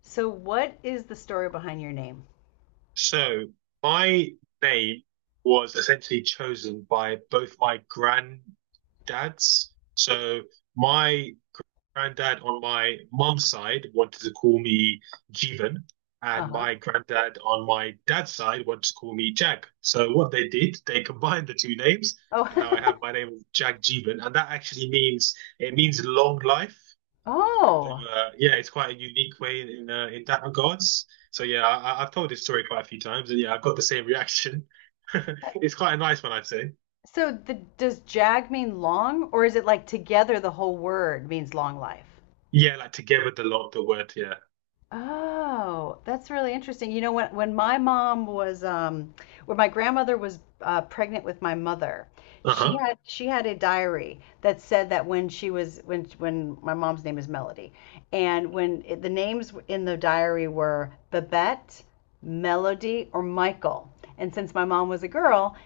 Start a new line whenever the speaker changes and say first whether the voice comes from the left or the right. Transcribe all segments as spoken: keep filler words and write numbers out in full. left: So, what is the story behind your name?
right: So my name was essentially chosen by both my granddads. So my granddad on my mum's side wanted to call me Jeevan,
left: Uh
right: and
left: huh.
right: my granddad on my dad's side wanted to call me Jag. So what they did, they combined the two names,
left: Oh,
right: and now I have my name of Jag Jeevan, and that actually means it means long life. So
left: oh.
right: uh, yeah, it's quite a unique way in, uh, in that regards. So yeah, I, I- I've told this story quite a few times, and yeah, I've got the same reaction. It's quite a nice one, I'd say.
left: So, the, does jag mean long, or is it like together the whole word means long life?
right: Yeah, like together the lot, the word. Yeah.
left: Oh, that's really interesting. You know, when when my mom was um when my grandmother was uh, pregnant with my mother, she
right: Uh-huh.
left: had she had a diary that said that when she was when when my mom's name is Melody, and when it, the names in the diary were Babette, Melody, or Michael. And since my mom was a girl,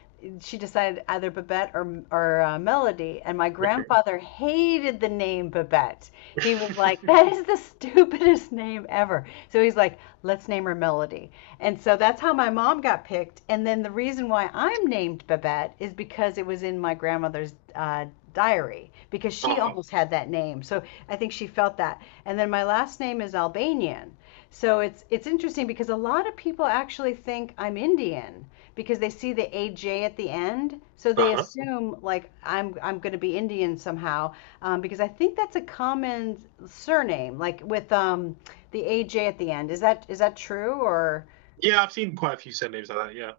left: she decided either Babette or or uh, Melody. And my grandfather hated the name Babette. He was like, "That is the stupidest name ever." So he's like, "Let's name her Melody." And so that's how my mom got picked. And then the reason why I'm named Babette is because it was in my grandmother's uh, diary, because she
right: Oh,
left: almost had that name. So I think she felt that. And then my last name is Albanian. So it's it's interesting because a lot of people actually think I'm Indian because they see the A J at the end, so they
right: uh-huh.
left: assume like I'm I'm going to be Indian somehow, um, because I think that's a common surname, like with, um, the A J at the end. Is that is that true, or
right: Yeah, I've seen quite a few surnames like that. Yeah.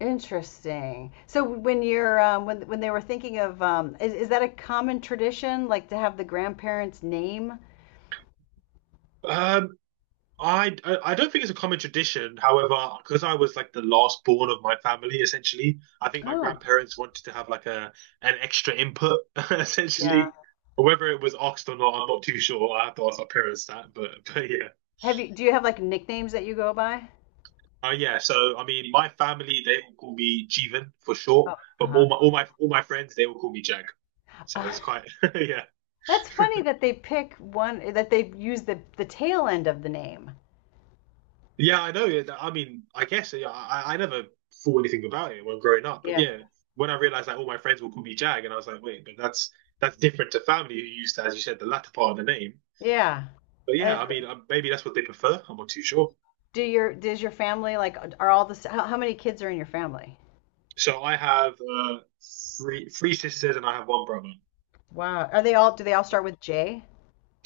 left: interesting? So when you're um, when when they were thinking of, um, is is that a common tradition like to have the grandparents' name?
right: Um, I I don't think it's a common tradition. However, because I was like the last born of my family, essentially, I think my
left: Oh,
right: grandparents wanted to have like a an extra input,
left: yeah.
right: essentially. Whether it was asked or not, I'm not too sure. I have to ask my parents that, but but yeah,
left: Have you Do you have like nicknames that you go by?
right: uh, yeah. So I mean, my family they will call me Jeevan for short,
left: Oh,
right: but
left: uh-huh.
right: all my all my all my friends they will call me Jag. So it's quite yeah.
left: That's funny that they pick one, that they use the the tail end of the name.
right: Yeah, I know. Yeah, I mean, I guess yeah, I, I never thought anything about it when growing up, but
left: Yeah.
right: yeah, when I realized that all my friends will call me Jag, and I was like, wait, but that's that's different to family who used to, as you said, the latter part of the name.
left: Yeah.
right: But yeah,
left: As,
right: I mean, uh, maybe that's what they prefer. I'm not too sure.
left: do your does your family like are all the how, how many kids are in your family?
right: So I have uh, three three sisters and I have one brother.
left: Wow. Are they all Do they all start with J?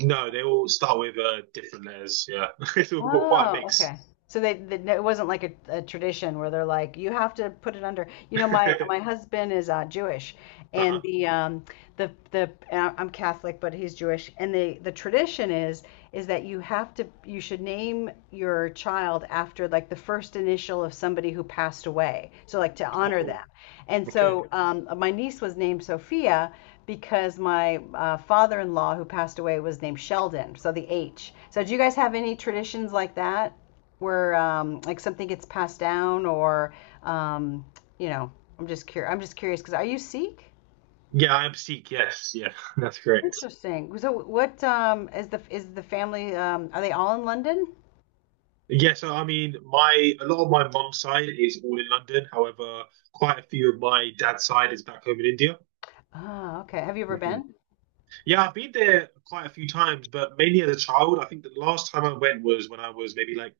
right: No, they all start with uh, different letters. Yeah, it's all quite a
left: Oh,
right: mix.
left: okay. So they, they no, it wasn't like a, a tradition where they're like, you have to put it under. You know, my my husband is uh, Jewish, and
right: Uh-huh.
left: the um the the and I- I'm Catholic, but he's Jewish, and the the tradition is is that you have to you should name your child after like the first initial of somebody who passed away, so like to honor
right: Oh,
left: them. And
right: okay.
left: so, um, my niece was named Sophia, because my uh, father-in-law who passed away was named Sheldon, so the H. So do you guys have any traditions like that where, um, like something gets passed down, or um, you know, I'm just curious. I'm just curious, because are you Sikh?
right: Yeah, I am Sikh. Yes, yeah, that's correct.
left: Interesting. So what um, is the is the family um, are they all in London?
right: Yes, I mean, my a lot of my mum's side is all in London. However, quite a few of my dad's side is back home in India.
left: Ah, okay. Have you ever
right: Mhm.
left: been?
right: Yeah, I've been there quite a few times, but mainly as a child. I think the last time I went was when I was maybe like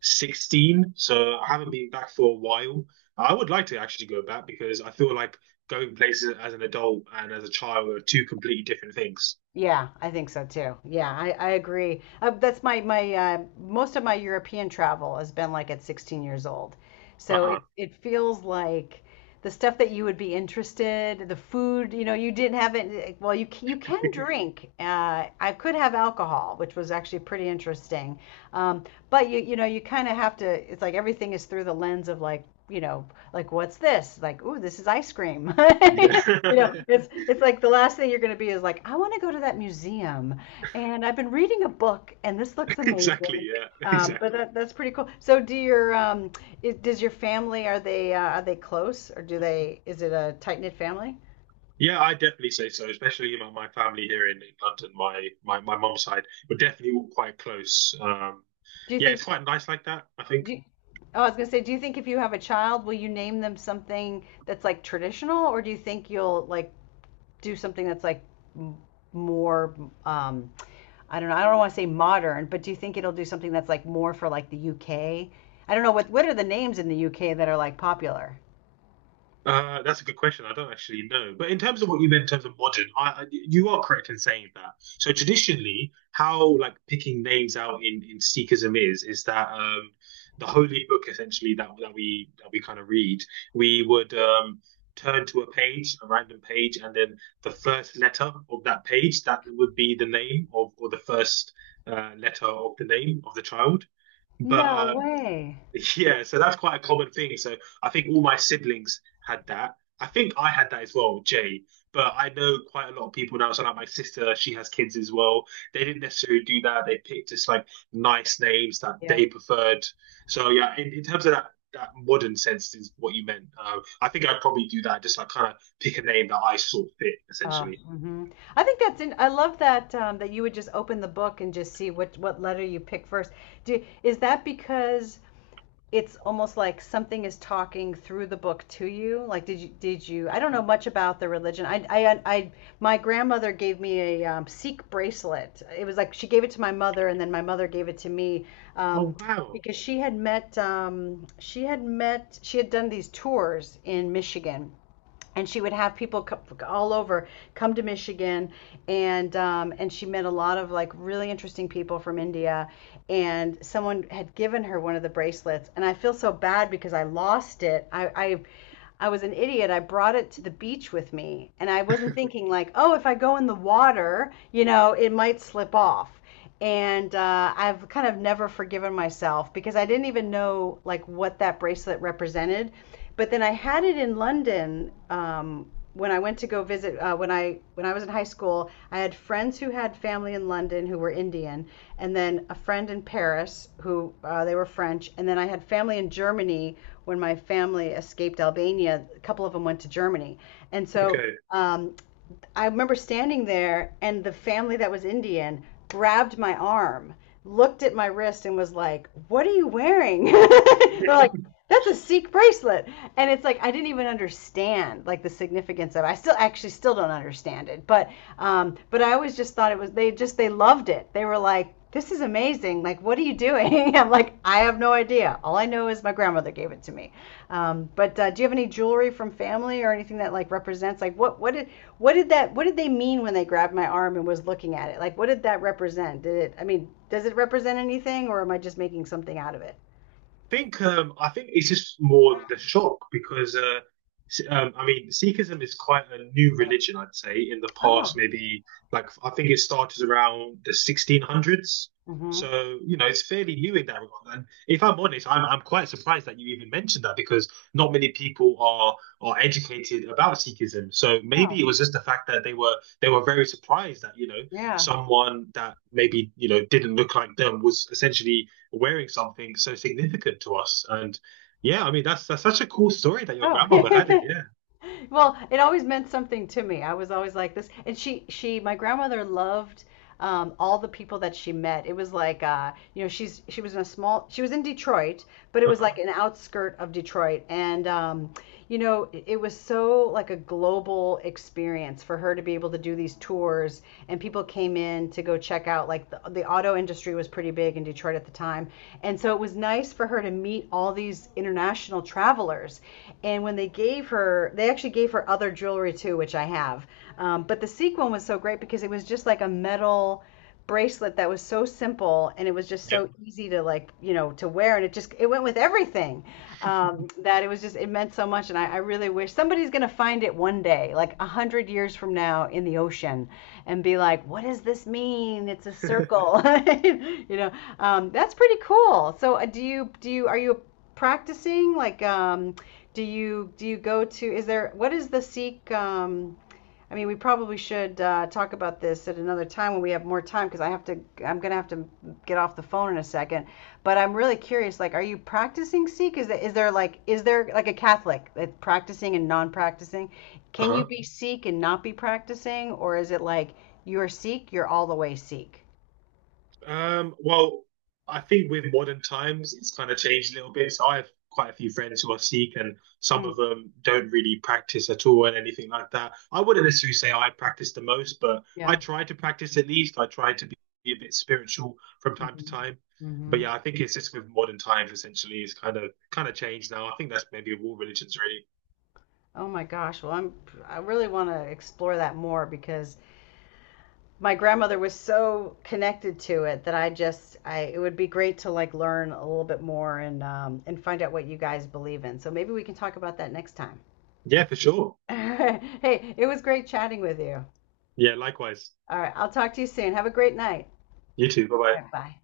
right: sixteen, so I haven't been back for a while. I would like to actually go back because I feel like going places as an adult and as a child are two completely different things.
left: Yeah, I think so too. Yeah, I, I agree. Uh, that's my my uh, most of my European travel has been like at sixteen years old. So
right: Uh-huh.
left: it it feels like the stuff that you would be interested, the food, you know, you didn't have it. Well, you c- you can drink. Uh, I could have alcohol, which was actually pretty interesting. Um, but you you know you kind of have to. It's like everything is through the lens of, like, you know like, what's this? Like, ooh, this is ice cream. You know,
right: Yeah.
left: it's it's like, the last thing you're going to be is like, I want to go to that museum, and I've been reading a book, and this looks amazing.
right: Exactly, yeah.
left: Um, but
right: Exactly.
left: that that's pretty cool. So do your um, is, does your family are they uh, are they close, or do they is it a tight knit family?
right: Yeah, I definitely say so. Especially, you know, my family here in, in London, my my my mum's side, we're definitely all quite close. Um,
left: Do you
right: yeah, it's
left: think
right: quite nice like that. I think
left: do you, Oh, I was gonna say, do you think if you have a child, will you name them something that's like traditional, or do you think you'll like do something that's like m- more, um, I don't know, I don't want to say modern, but do you think it'll do something that's like more for like the U K? I don't know, what what are the names in the U K that are like popular?
right: Uh, that's a good question. I don't actually know. But in terms of what you meant in terms of modern, I, I, you are correct in saying that. So traditionally, how like picking names out in, in Sikhism is is that um, the holy book essentially that that we that we kind of read, we would um, turn to a page, a random page, and then the first letter of that page that would be the name of or the first uh, letter of the name of the child. But
left: No
right: uh,
left: way.
right: Yeah, so that's quite a common thing. So I think all my siblings had that. I think I had that as well, Jay. But I know quite a lot of people now. So like my sister, she has kids as well. They didn't necessarily do that. They picked just like nice names that they preferred. So yeah, in, in terms of that that modern sense is what you meant. Uh, I think I'd probably do that, just like kind of pick a name that I saw fit,
left: Oh,
right: essentially.
left: hmm I think that's, in, I love that, um, that you would just open the book and just see what what letter you pick first. Do, is that because it's almost like something is talking through the book to you? Like, did you did you? I don't know much about the religion. I I, I my grandmother gave me a, um, Sikh bracelet. It was like she gave it to my mother, and then my mother gave it to me. Um,
right: Oh wow.
left: because she had met, um, she had met she had done these tours in Michigan, and she would have people, co- all over, come to Michigan, and um, and she met a lot of like really interesting people from India, and someone had given her one of the bracelets, and I feel so bad, because I lost it. I. I I was an idiot. I brought it to the beach with me, and I wasn't thinking like, oh, if I go in the water, you know, it might slip off, and uh, I've kind of never forgiven myself, because I didn't even know like what that bracelet represented. But then I had it in London, um, when I went to go visit, uh, when I when I was in high school. I had friends who had family in London who were Indian, and then a friend in Paris who, uh, they were French, and then I had family in Germany, when my family escaped Albania. A couple of them went to Germany, and so,
right: Okay.
left: um, I remember standing there, and the family that was Indian grabbed my arm, looked at my wrist, and was like, "What are you wearing?" They're like, "That's a Sikh bracelet," and it's like, I didn't even understand like the significance of it. I still actually still don't understand it, but um, but I always just thought it was, they just they loved it. They were like. This is amazing. Like, what are you doing? I'm like, I have no idea. All I know is my grandmother gave it to me. Um, but uh, do you have any jewelry from family, or anything that like represents, like what what did what did that what did they mean when they grabbed my arm and was looking at it? Like, what did that represent? Did it? I mean, does it represent anything, or am I just making something out of it?
right: think um, I think it's just more the shock because uh, um, I mean Sikhism is quite a new religion, I'd say. In the
left: Oh,
right: past, maybe like I think it started around the sixteen hundreds,
left: mm hmm.
right: so you know it's fairly new in that regard. And if I'm honest, I'm I'm quite surprised that you even mentioned that because not many people are are educated about Sikhism. So
left: Oh,
right: maybe it was just the fact that they were they were very surprised that you know
left: yeah.
right: someone that maybe you know didn't look like them was essentially wearing something so significant to us. And yeah, I mean that's that's such a cool story that your
left: Oh,
right: grandmother had it. Yeah.
left: well, it always meant something to me. I was always like this, and she she my grandmother loved, um, all the people that she met. It was like, uh, you know she's she was in a small she was in Detroit, but it was like
right: Uh-huh.
left: an outskirt of Detroit, and um, you know it, it was so like a global experience for her to be able to do these tours, and people came in to go check out. Like the, the auto industry was pretty big in Detroit at the time. And so it was nice for her to meet all these international travelers. And when they gave her, they actually gave her other jewelry too, which I have. Um, but the sequin was so great, because it was just like a metal bracelet that was so simple, and it was just
right: Yeah.
left: so easy to, like, you know to wear, and it just it went with everything, um, that it was just it meant so much. And I, I really wish somebody's gonna find it one day, like a hundred years from now in the ocean, and be like, what does this mean? It's a circle. you know um, that's pretty cool. So uh, do you do you are you practicing, like, um, do you do you go to is there what is the Sikh, um, I mean, we probably should, uh, talk about this at another time, when we have more time, because I have to. I'm gonna have to get off the phone in a second. But I'm really curious. Like, are you practicing Sikh? Is there, is there like is there like a Catholic that practicing and non-practicing? Can you
right: uh-huh.
left: be Sikh and not be practicing, or is it like you're Sikh, you're all the way Sikh?
right: Um, well, I think with modern times, it's kind of changed a little bit. So I have quite a few friends who are Sikh, and some of
left: Mm,
right: them don't really practice at all and anything like that. I wouldn't necessarily say I practice the most, but I
left: yeah.
right: try to practice at least. I try to be a bit spiritual from time to
left: Hmm,
right: time. But
left: hmm.
right: yeah, I think it's just with modern times essentially it's kind of kind of changed now. I think that's maybe of all religions really.
left: Oh my gosh. Well, I'm I really want to explore that more, because my grandmother was so connected to it, that I just I it would be great to like learn a little bit more, and um and find out what you guys believe in. So maybe we can talk about that next time.
right: Yeah, for sure.
left: Hey, it was great chatting with you.
right: Yeah, likewise.
left: All right, I'll talk to you soon. Have a great night.
right: You too. Bye bye.
left: All right, bye.